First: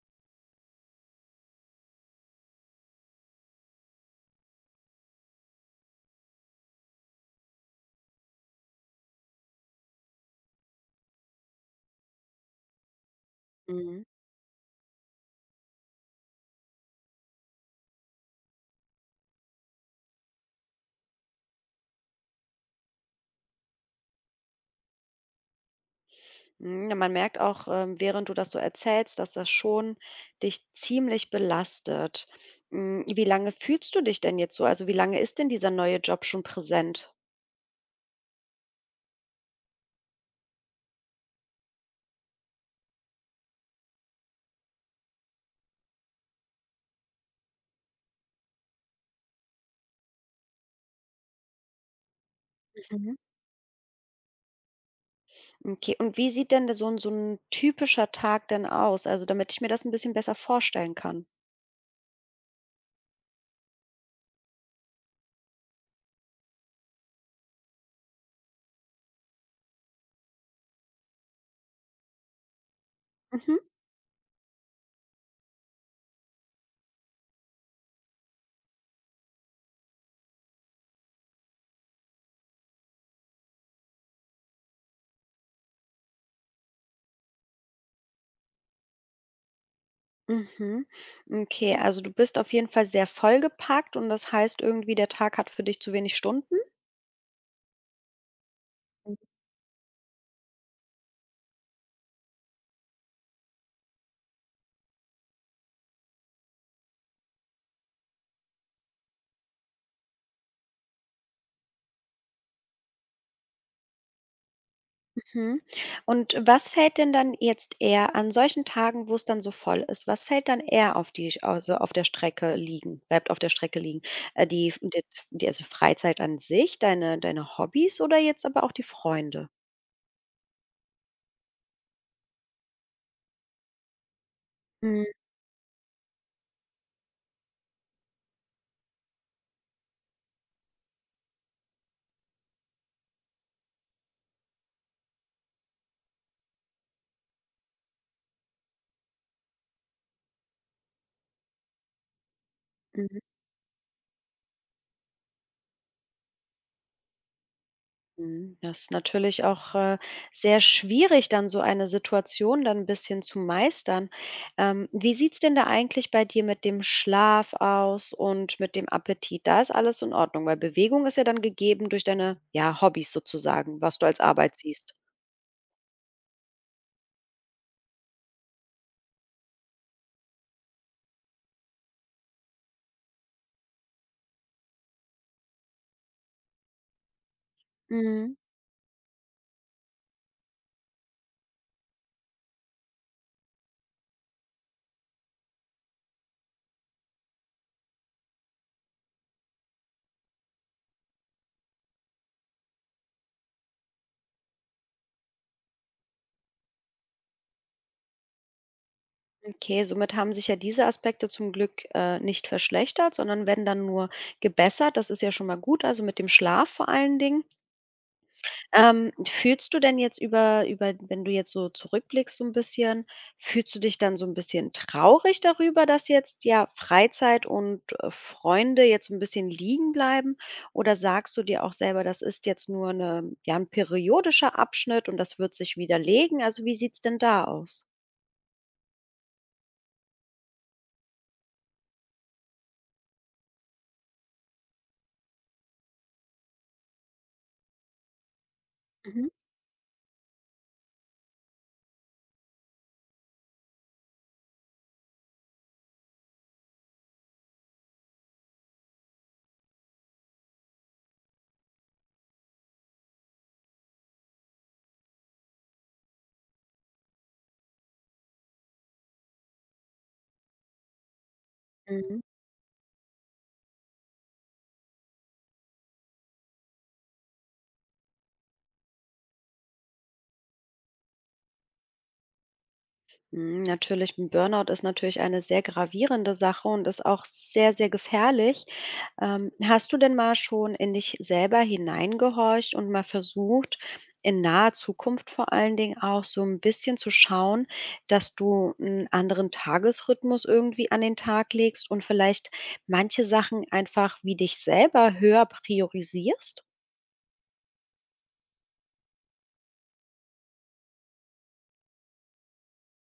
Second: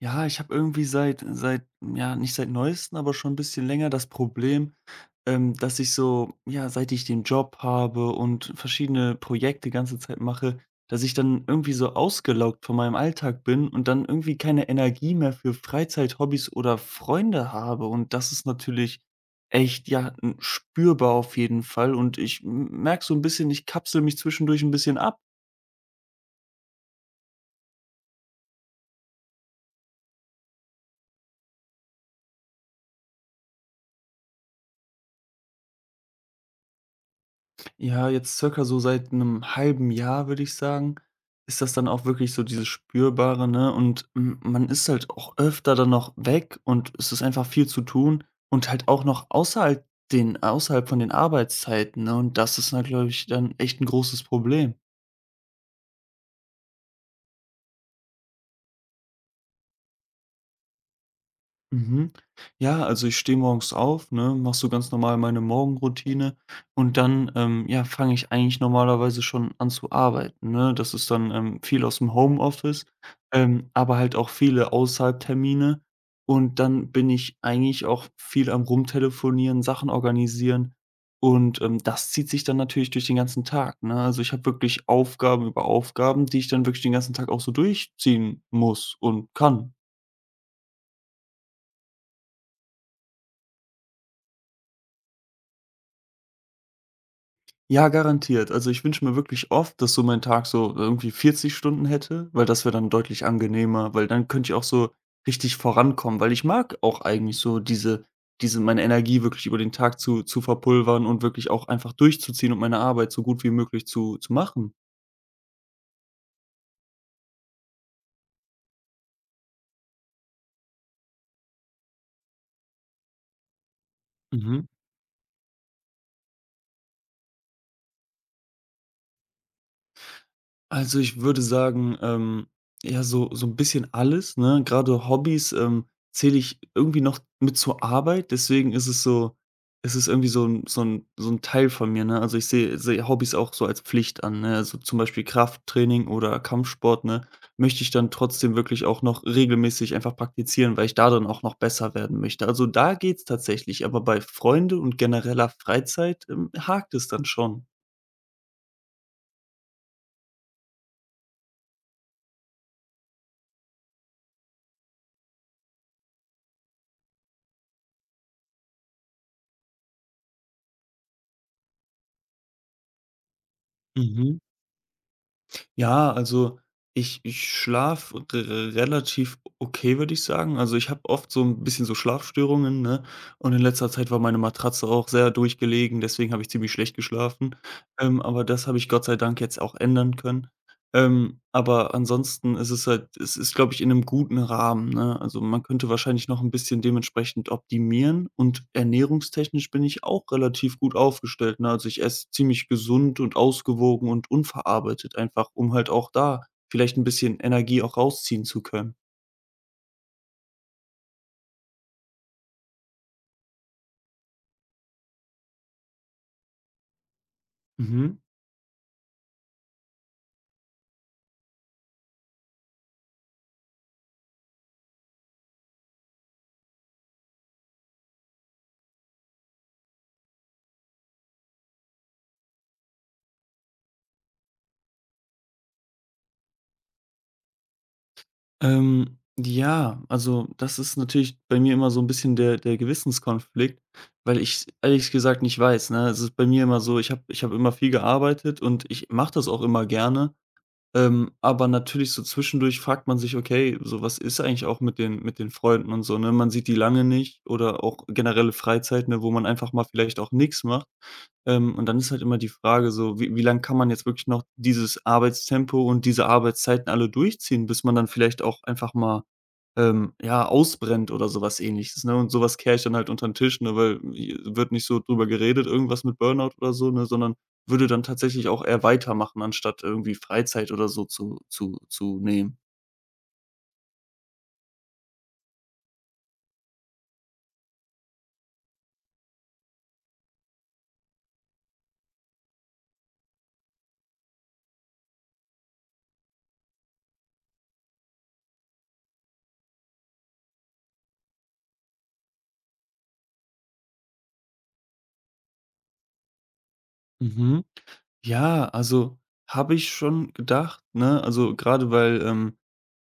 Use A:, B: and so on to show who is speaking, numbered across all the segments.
A: Ja, ich habe irgendwie seit ja, nicht seit neuesten, aber schon 'n bisschen länger das Problem, dass ich so ja, seit ich den Job habe und verschiedene Projekte ganze Zeit mache, dass ich dann irgendwie so ausgelaugt von meinem Alltag bin und
B: Mhm.
A: dann irgendwie keine Energie mehr für Freizeit, Hobbys oder Freunde habe. Und das ist natürlich echt, ja, n spürbar auf jeden Fall. Und ich m merke so ein bisschen, ich kapsele mich zwischendurch ein bisschen ab.
B: Hm, ja, man merkt auch, während du das so erzählst, dass das schon dich ziemlich belastet. Hm, wie lange fühlst du dich denn jetzt so? Also, wie lange ist denn dieser neue Job schon präsent?
A: Ja, jetzt circa so seit einem halben Jahr, würde ich sagen, ist das dann auch wirklich so dieses Spürbare, ne? Und m man ist halt auch öfter dann noch weg und es ist einfach viel zu tun und halt auch noch außerhalb den außerhalb von den Arbeitszeiten, ne? Und das ist dann, glaube
B: Mhm.
A: ich, dann echt ein großes Problem.
B: Okay, und wie sieht denn so ein so 'n typischer Tag denn aus? Also, damit ich mir das ein bisschen besser vorstellen kann.
A: Mhm. Ja, also ich stehe morgens auf, ne, mache so ganz normal meine Morgenroutine und dann, ja, fange ich eigentlich normalerweise schon an zu arbeiten, ne? Das ist dann, viel aus dem Homeoffice,
B: Mhm.
A: aber halt auch viele außerhalb-Termine, und dann bin ich eigentlich auch viel am Rumtelefonieren, Sachen organisieren, und, das zieht sich dann natürlich durch den ganzen Tag, ne? Also, ich habe wirklich Aufgaben über Aufgaben, die ich dann wirklich den ganzen Tag auch so durchziehen muss und kann.
B: Mhm. Okay, also du bist auf jeden Fall sehr vollgepackt und das heißt irgendwie, der Tag hat für dich zu wenig Stunden?
A: Ja, garantiert. Also, ich wünsche mir
B: Mhm.
A: wirklich oft, dass so mein Tag so irgendwie 40 Stunden hätte, weil das wäre dann deutlich angenehmer, weil dann könnte ich auch so richtig vorankommen, weil ich mag auch eigentlich so diese meine Energie wirklich über den Tag zu verpulvern und wirklich auch einfach durchzuziehen und meine Arbeit so gut wie möglich zu machen.
B: Mhm. Und was fällt denn dann jetzt eher an solchen Tagen, wo es dann so voll ist, was fällt dann eher auf die, also, auf der Strecke liegen bleibt, auf der Strecke liegen? Äh,
A: Mhm.
B: die f die, also, Freizeit an sich, deine Hobbys oder jetzt aber auch die Freunde?
A: Also, ich würde sagen, ja, so ein bisschen alles, ne?
B: Mhm.
A: Gerade Hobbys, zähle ich irgendwie noch mit zur Arbeit, deswegen ist es so, es ist irgendwie so ein Teil von mir, ne? Also, ich sehe Hobbys auch so als Pflicht an, ne? Also, zum Beispiel Krafttraining oder Kampfsport, ne, möchte ich dann trotzdem wirklich auch noch regelmäßig einfach praktizieren, weil ich da dann auch noch besser werden möchte. Also, da geht's tatsächlich, aber bei Freunde und genereller Freizeit, hakt es dann schon.
B: Mhm. Das ist natürlich auch, sehr schwierig, dann so eine Situation dann 'n bisschen zu meistern. Wie sieht's denn da eigentlich bei dir mit dem Schlaf aus und mit dem Appetit? Da ist alles in Ordnung, weil Bewegung ist ja dann gegeben durch deine, ja, Hobbys sozusagen, was du als
A: Mhm.
B: Arbeit siehst.
A: Ja, also ich schlafe relativ okay, würde ich sagen. Also, ich habe oft so ein bisschen so Schlafstörungen, ne? Und in letzter Zeit war meine Matratze auch sehr durchgelegen, deswegen habe ich ziemlich schlecht geschlafen. Ähm,
B: Mhm.
A: aber das habe ich Gott sei Dank jetzt auch ändern können. Aber ansonsten ist es halt, es ist, glaube ich, in einem guten Rahmen, ne? Also, man könnte wahrscheinlich noch ein bisschen dementsprechend optimieren, und ernährungstechnisch bin ich auch relativ gut aufgestellt, ne? Also, ich esse ziemlich gesund und ausgewogen und unverarbeitet einfach, um halt auch da vielleicht ein bisschen Energie auch rausziehen zu können.
B: Okay, somit haben sich ja diese Aspekte zum Glück, nicht verschlechtert, sondern werden dann nur gebessert. Das ist ja schon mal gut, also mit dem Schlaf vor allen Dingen.
A: Mhm.
B: Fühlst du denn jetzt über wenn du jetzt so zurückblickst so ein bisschen, fühlst du dich dann so ein bisschen traurig darüber, dass jetzt, ja, Freizeit und, Freunde jetzt so ein bisschen liegen bleiben? Oder sagst du dir auch selber, das ist jetzt nur eine, ja, ein periodischer Abschnitt und das wird sich wieder legen? Also, wie sieht's denn da aus?
A: Ja, also das ist natürlich bei mir immer so ein bisschen der Gewissenskonflikt, weil ich ehrlich gesagt nicht weiß, ne? Es ist bei mir immer so, ich habe immer viel gearbeitet und ich
B: Mhm,
A: mache das auch immer gerne. Aber natürlich so zwischendurch fragt man sich: „Okay, so was ist eigentlich auch mit den Freunden und so“, ne? Man sieht die lange nicht, oder auch generelle Freizeiten, ne, wo man einfach mal vielleicht auch nichts macht. Und dann ist halt immer die Frage so, wie lange kann man jetzt wirklich noch dieses Arbeitstempo und diese Arbeitszeiten alle durchziehen, bis man dann vielleicht auch einfach mal ja, ausbrennt oder sowas Ähnliches, ne?
B: mhm.
A: Und sowas kehre ich dann halt unter den Tisch, ne, weil j wird nicht so drüber geredet, irgendwas mit Burnout oder so, ne, sondern würde dann tatsächlich auch eher weitermachen, anstatt irgendwie Freizeit oder so zu nehmen.
B: Hm, natürlich, 'n Burnout ist natürlich eine sehr gravierende Sache und ist auch sehr, sehr gefährlich. Hast du denn mal schon in dich selber hineingehorcht und mal versucht, in naher Zukunft vor allen Dingen auch so ein bisschen zu schauen, dass du einen anderen Tagesrhythmus irgendwie an den Tag legst und vielleicht manche Sachen einfach, wie dich selber, höher priorisierst?
A: Mhm. Ja, also habe ich schon gedacht, ne? Also, gerade weil,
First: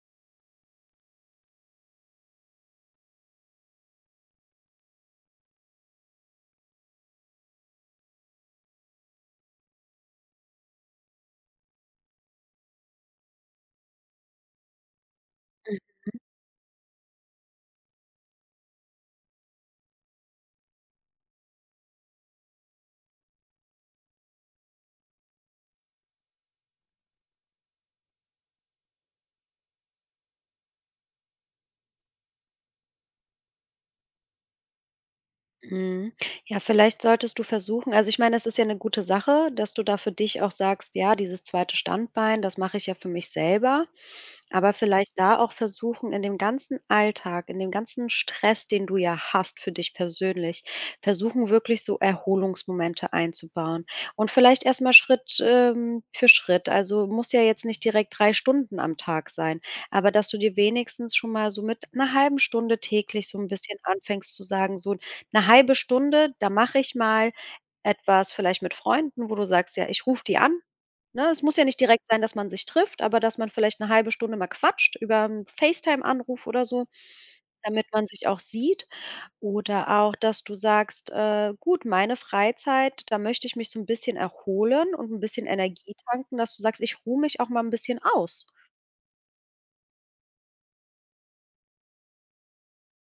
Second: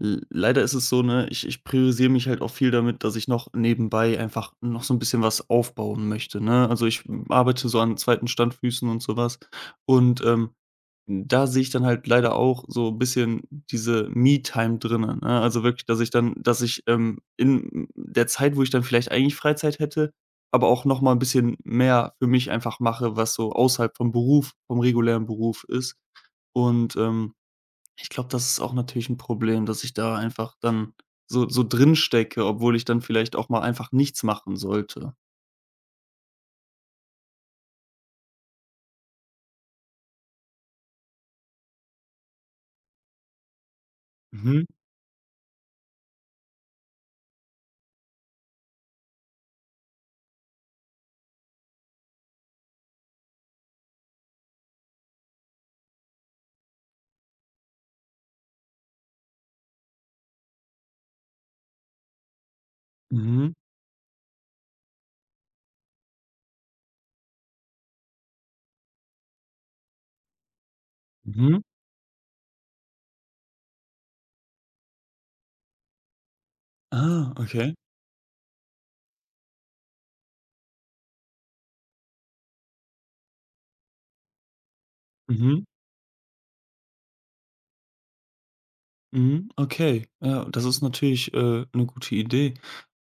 A: l leider ist es so, ne, ich priorisiere mich halt auch viel damit, dass ich noch nebenbei einfach noch so ein bisschen was aufbauen möchte, ne? Also, ich arbeite so an zweiten Standfüßen und sowas, und, da sehe ich dann halt leider auch so 'n bisschen diese Me-Time drinnen, ne? Also, wirklich, dass ich, in der Zeit, wo ich dann vielleicht eigentlich Freizeit hätte, aber auch noch mal 'n bisschen mehr für mich einfach mache, was so außerhalb vom Beruf, vom regulären Beruf ist. Und, ich glaube, das ist auch natürlich ein Problem, dass ich da einfach dann so drin stecke, obwohl ich dann vielleicht auch mal einfach nichts machen sollte.
B: Mhm. Ja, vielleicht solltest du versuchen, also, ich meine, das ist ja eine gute Sache, dass du da für dich auch sagst: „Ja, dieses zweite Standbein, das mache ich ja für mich selber.“
A: Mhm,
B: Aber vielleicht da auch versuchen, in dem ganzen Alltag, in dem ganzen Stress, den du ja hast für dich persönlich, versuchen, wirklich so Erholungsmomente einzubauen. Und vielleicht erst mal Schritt, für Schritt. Also, muss ja jetzt nicht direkt 3 Stunden am Tag sein, aber dass du dir wenigstens schon mal so mit einer halben Stunde täglich so ein
A: mhm,
B: bisschen anfängst zu sagen: „So, 'ne halbe Stunde, da mache ich mal etwas vielleicht mit Freunden“, wo du sagst: „Ja, ich rufe die an“, ne? Es muss
A: mhm.
B: ja nicht direkt sein, dass man sich trifft, aber dass man vielleicht eine halbe Stunde mal quatscht über einen FaceTime-Anruf oder so,
A: Ah, okay.
B: damit man sich auch sieht. Oder auch, dass du sagst: Gut, meine Freizeit, da möchte ich mich so ein bisschen erholen und ein bisschen
A: Mhm.
B: Energie tanken“, dass du sagst: „Ich ruhe mich auch mal ein bisschen aus.“
A: Mhm, okay. Ja, das ist natürlich, 'ne gute Idee.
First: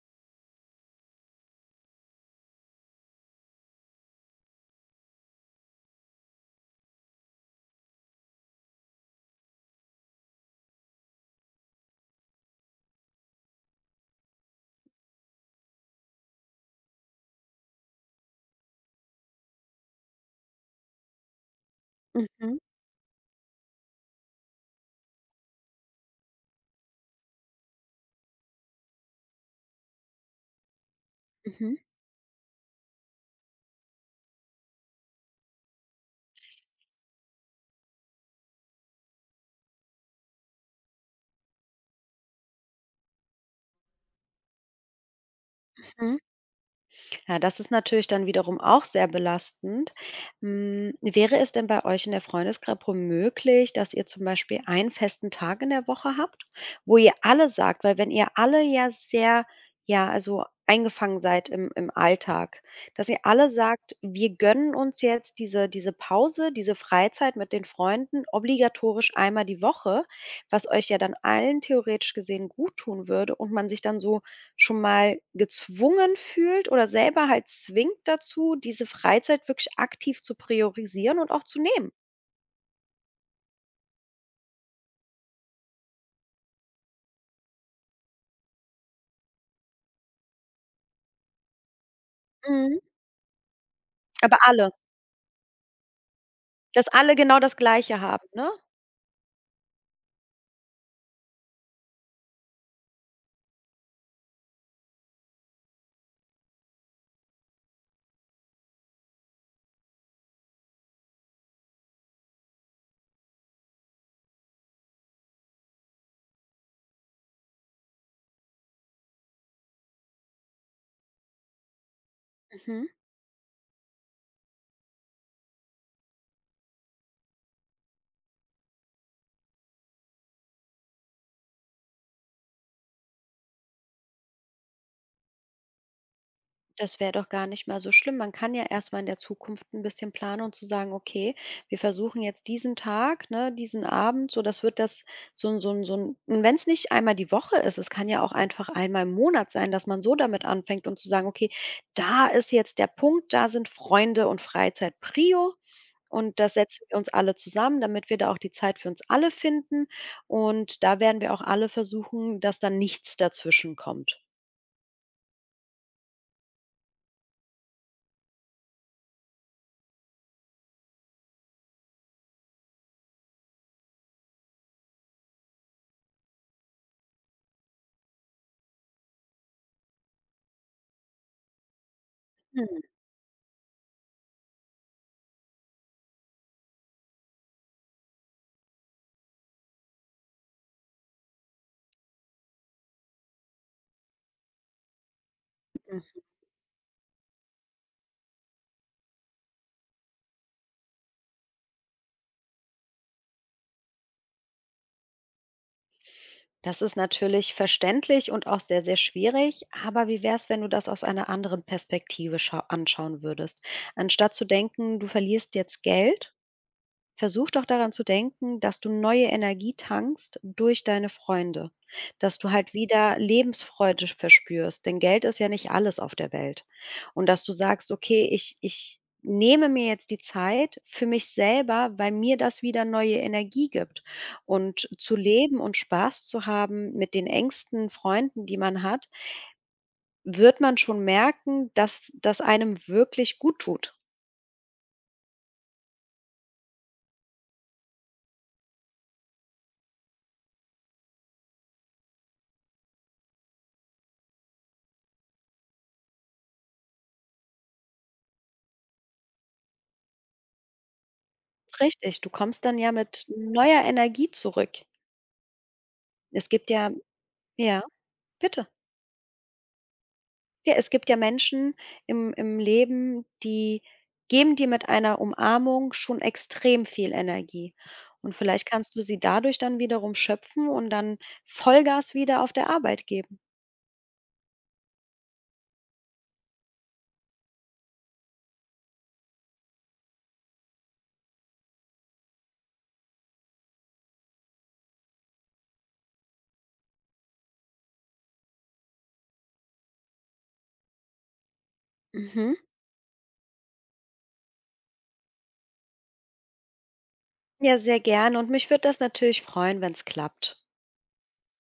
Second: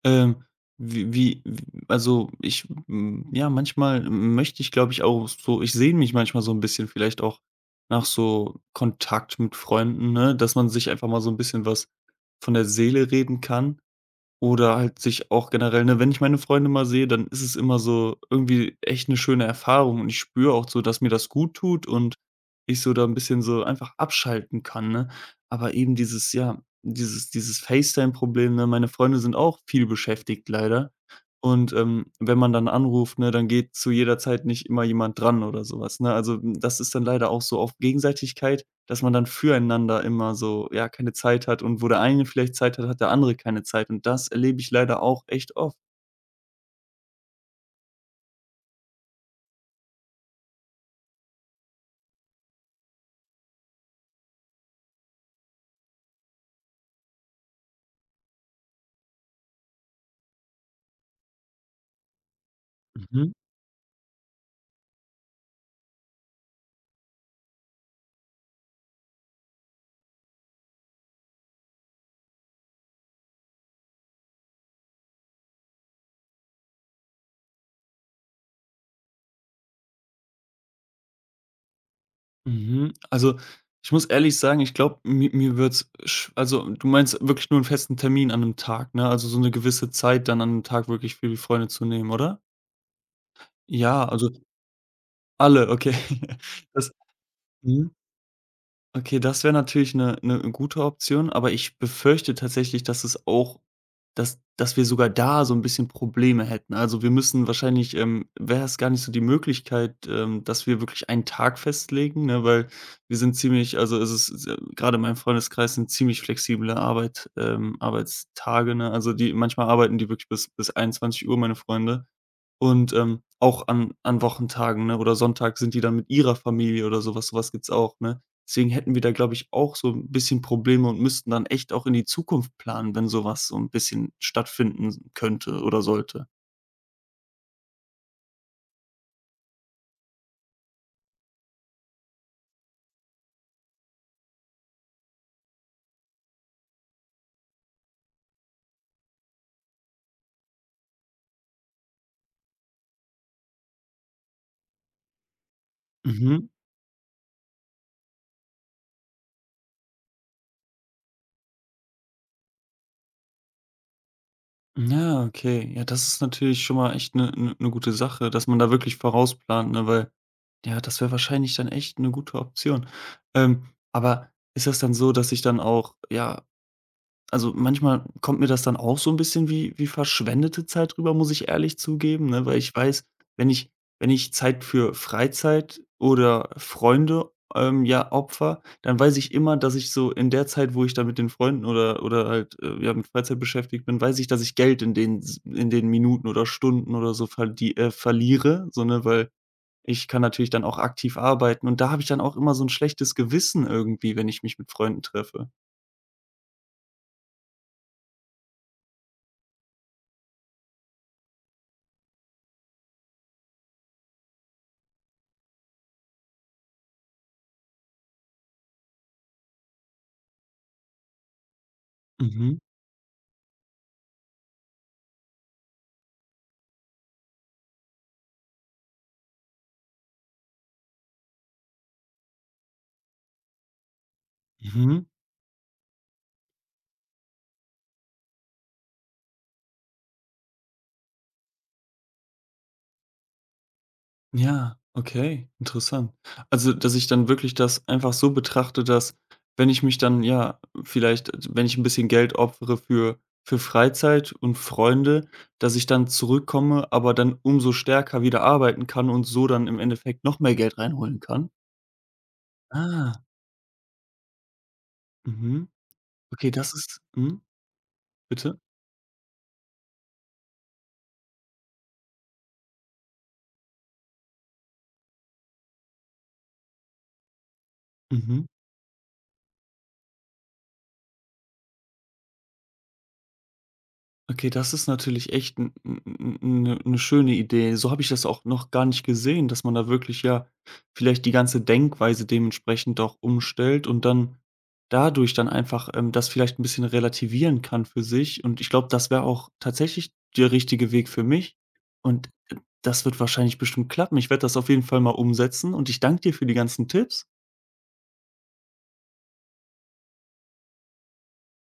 A: Ähm, wie wie w also, ich ja, manchmal möchte ich, glaube ich, auch so, ich sehne mich manchmal so ein bisschen vielleicht auch nach so Kontakt mit Freunden, ne, dass man sich einfach mal so ein bisschen was von der Seele reden kann. Oder halt sich auch generell, ne, wenn ich meine Freunde mal sehe, dann ist es immer so irgendwie echt 'ne schöne Erfahrung, und ich spüre auch so, dass mir das gut tut und
B: Mhm, mhm,
A: ich so da 'n bisschen so einfach abschalten kann, ne? Aber eben dieses, ja, dieses FaceTime-Problem, ne? Meine Freunde sind auch viel beschäftigt, leider, und,
B: mhm.
A: wenn man dann anruft, ne, dann geht zu jeder Zeit nicht immer jemand dran oder so was, ne? Also, das ist dann leider auch so auf Gegenseitigkeit, dass man dann füreinander immer so, ja, keine Zeit hat, und wo der eine vielleicht Zeit hat, hat der andere keine Zeit, und das erlebe ich leider auch echt oft.
B: Ja, das ist natürlich dann wiederum auch sehr belastend. Hm, wäre es denn bei euch in der Freundesgruppe möglich, dass ihr zum Beispiel einen festen Tag in der Woche habt, wo ihr alle sagt, weil wenn ihr alle ja sehr, ja, also eingefangen seid im Alltag, dass ihr
A: Mhm,
B: alle sagt: „Wir gönnen uns jetzt diese Pause, diese Freizeit mit den Freunden obligatorisch einmal die Woche“, was euch ja dann allen theoretisch gesehen gut tun würde und man sich dann so schon mal gezwungen fühlt oder selber halt zwingt dazu, diese Freizeit wirklich aktiv zu priorisieren und auch zu nehmen.
A: mhm. Also, ich muss ehrlich sagen, ich glaube, mi mir wird's sch also, du meinst wirklich nur 'n festen Termin an 'nem Tag, ne? Also, so 'ne gewisse Zeit dann an 'nem Tag wirklich für die Freunde zu nehmen, oder?
B: Mhm.
A: Ja, also
B: Aber alle,
A: alle, okay.
B: dass
A: Das
B: alle genau das
A: mhm.
B: Gleiche haben, ne?
A: Okay, das wäre natürlich eine 'ne 'ne gute Option, aber ich befürchte tatsächlich, dass es auch, dass wir sogar da so ein bisschen Probleme hätten. Also, wir müssen wahrscheinlich, wäre es gar nicht so die Möglichkeit, dass wir wirklich einen Tag festlegen, ne, weil wir sind ziemlich, also, es ist s grade in meinem Freundeskreis sind ziemlich flexible Arbeitstage, ne? Also, die manchmal arbeiten die wirklich bis einundzwanzig Uhr, meine Freunde.
B: Mhm.
A: Und, auch an Wochentagen, ne, oder Sonntag sind die dann mit ihrer Familie oder sowas. Sowas gibt's auch, ne? Deswegen hätten wir da, glaube ich, auch so ein bisschen Probleme und müssten dann echt auch in die Zukunft planen, wenn sowas so ein bisschen stattfinden könnte oder sollte.
B: Das wäre doch gar nicht mal so schlimm. Man kann ja erst mal in der Zukunft ein bisschen planen und zu sagen: „Okay, wir versuchen jetzt diesen Tag, ne, diesen Abend, so das wird das so ein. Und wenn es nicht einmal die Woche ist, es kann ja auch einfach einmal im Monat sein, dass man so damit anfängt und zu sagen: „Okay, da ist jetzt der Punkt, da sind Freunde und Freizeit Prio und
A: Mhm.
B: das setzen wir uns alle zusammen, damit wir da auch die Zeit für uns alle finden und da werden wir auch alle versuchen, dass dann nichts dazwischenkommt.“
A: Ja, okay. Ja, das ist natürlich schon mal echt eine 'ne 'ne 'ne gute Sache, dass man da wirklich vorausplant, ne, weil ja, das wäre wahrscheinlich dann echt eine gute Option. Ähm, aber ist das dann so, dass ich dann auch, ja, also manchmal kommt mir das dann auch so ein bisschen wie verschwendete Zeit rüber, muss ich ehrlich zugeben, ne? Weil ich weiß, wenn ich wenn ich Zeit für Freizeit oder Freunde, ja, opfere, dann weiß ich immer, dass ich so in der Zeit, wo ich da mit den Freunden oder halt, ja, mit Freizeit beschäftigt bin, weiß ich, dass ich Geld in den s in den
B: Mhm.
A: Minuten oder Stunden oder so verliere, so, ne? Weil ich kann natürlich dann auch aktiv arbeiten, und da habe ich dann auch immer so ein schlechtes Gewissen irgendwie, wenn ich mich mit Freunden treffe.
B: Das ist natürlich verständlich und auch sehr, sehr schwierig. Aber wie wäre es, wenn du das aus einer anderen Perspektive schau anschauen würdest? Anstatt zu denken, du verlierst jetzt Geld, versuch doch daran zu denken, dass du neue Energie tankst durch deine Freunde, dass du
A: Mhm,
B: halt wieder Lebensfreude verspürst, denn Geld ist ja nicht alles auf der Welt. Und dass du sagst, okay, ich nehme mir jetzt die Zeit für mich selber, weil mir das wieder neue Energie gibt. Und
A: mhm.
B: zu leben und Spaß zu haben mit den engsten Freunden, die man hat, wird man schon merken, dass das einem wirklich gut tut.
A: Ja, okay, interessant. Also, dass ich dann wirklich das einfach so betrachte, dass, wenn ich mich dann, ja, vielleicht, wenn ich ein bisschen Geld opfere für Freizeit und Freunde, dass ich dann zurückkomme, aber dann umso stärker wieder arbeiten kann und so dann im Endeffekt noch mehr Geld reinholen kann?
B: Richtig, du kommst dann ja
A: Ah,
B: mit neuer Energie zurück.
A: mhm.
B: Es
A: Okay,
B: gibt
A: das
B: ja,
A: ist mhm,
B: ja,
A: bitte?
B: bitte. Ja, es gibt ja Menschen im Leben, die geben dir mit einer Umarmung schon extrem viel Energie. Und
A: Mhm.
B: vielleicht kannst du sie dadurch dann wiederum schöpfen und dann Vollgas wieder auf der Arbeit geben.
A: Okay, das ist natürlich echt eine schöne Idee. So habe ich das auch noch gar nicht gesehen, dass man da wirklich, ja, vielleicht die ganze Denkweise dementsprechend auch umstellt und dann dadurch dann einfach, das vielleicht ein bisschen relativieren kann für sich. Und ich glaube, das wäre auch tatsächlich der richtige Weg für mich. Und,
B: Mhm.
A: das wird wahrscheinlich bestimmt klappen. Ich werde das auf jeden Fall mal umsetzen und ich danke dir für die ganzen Tipps.
B: Ja, sehr gerne und mich würde das natürlich freuen, wenn es klappt.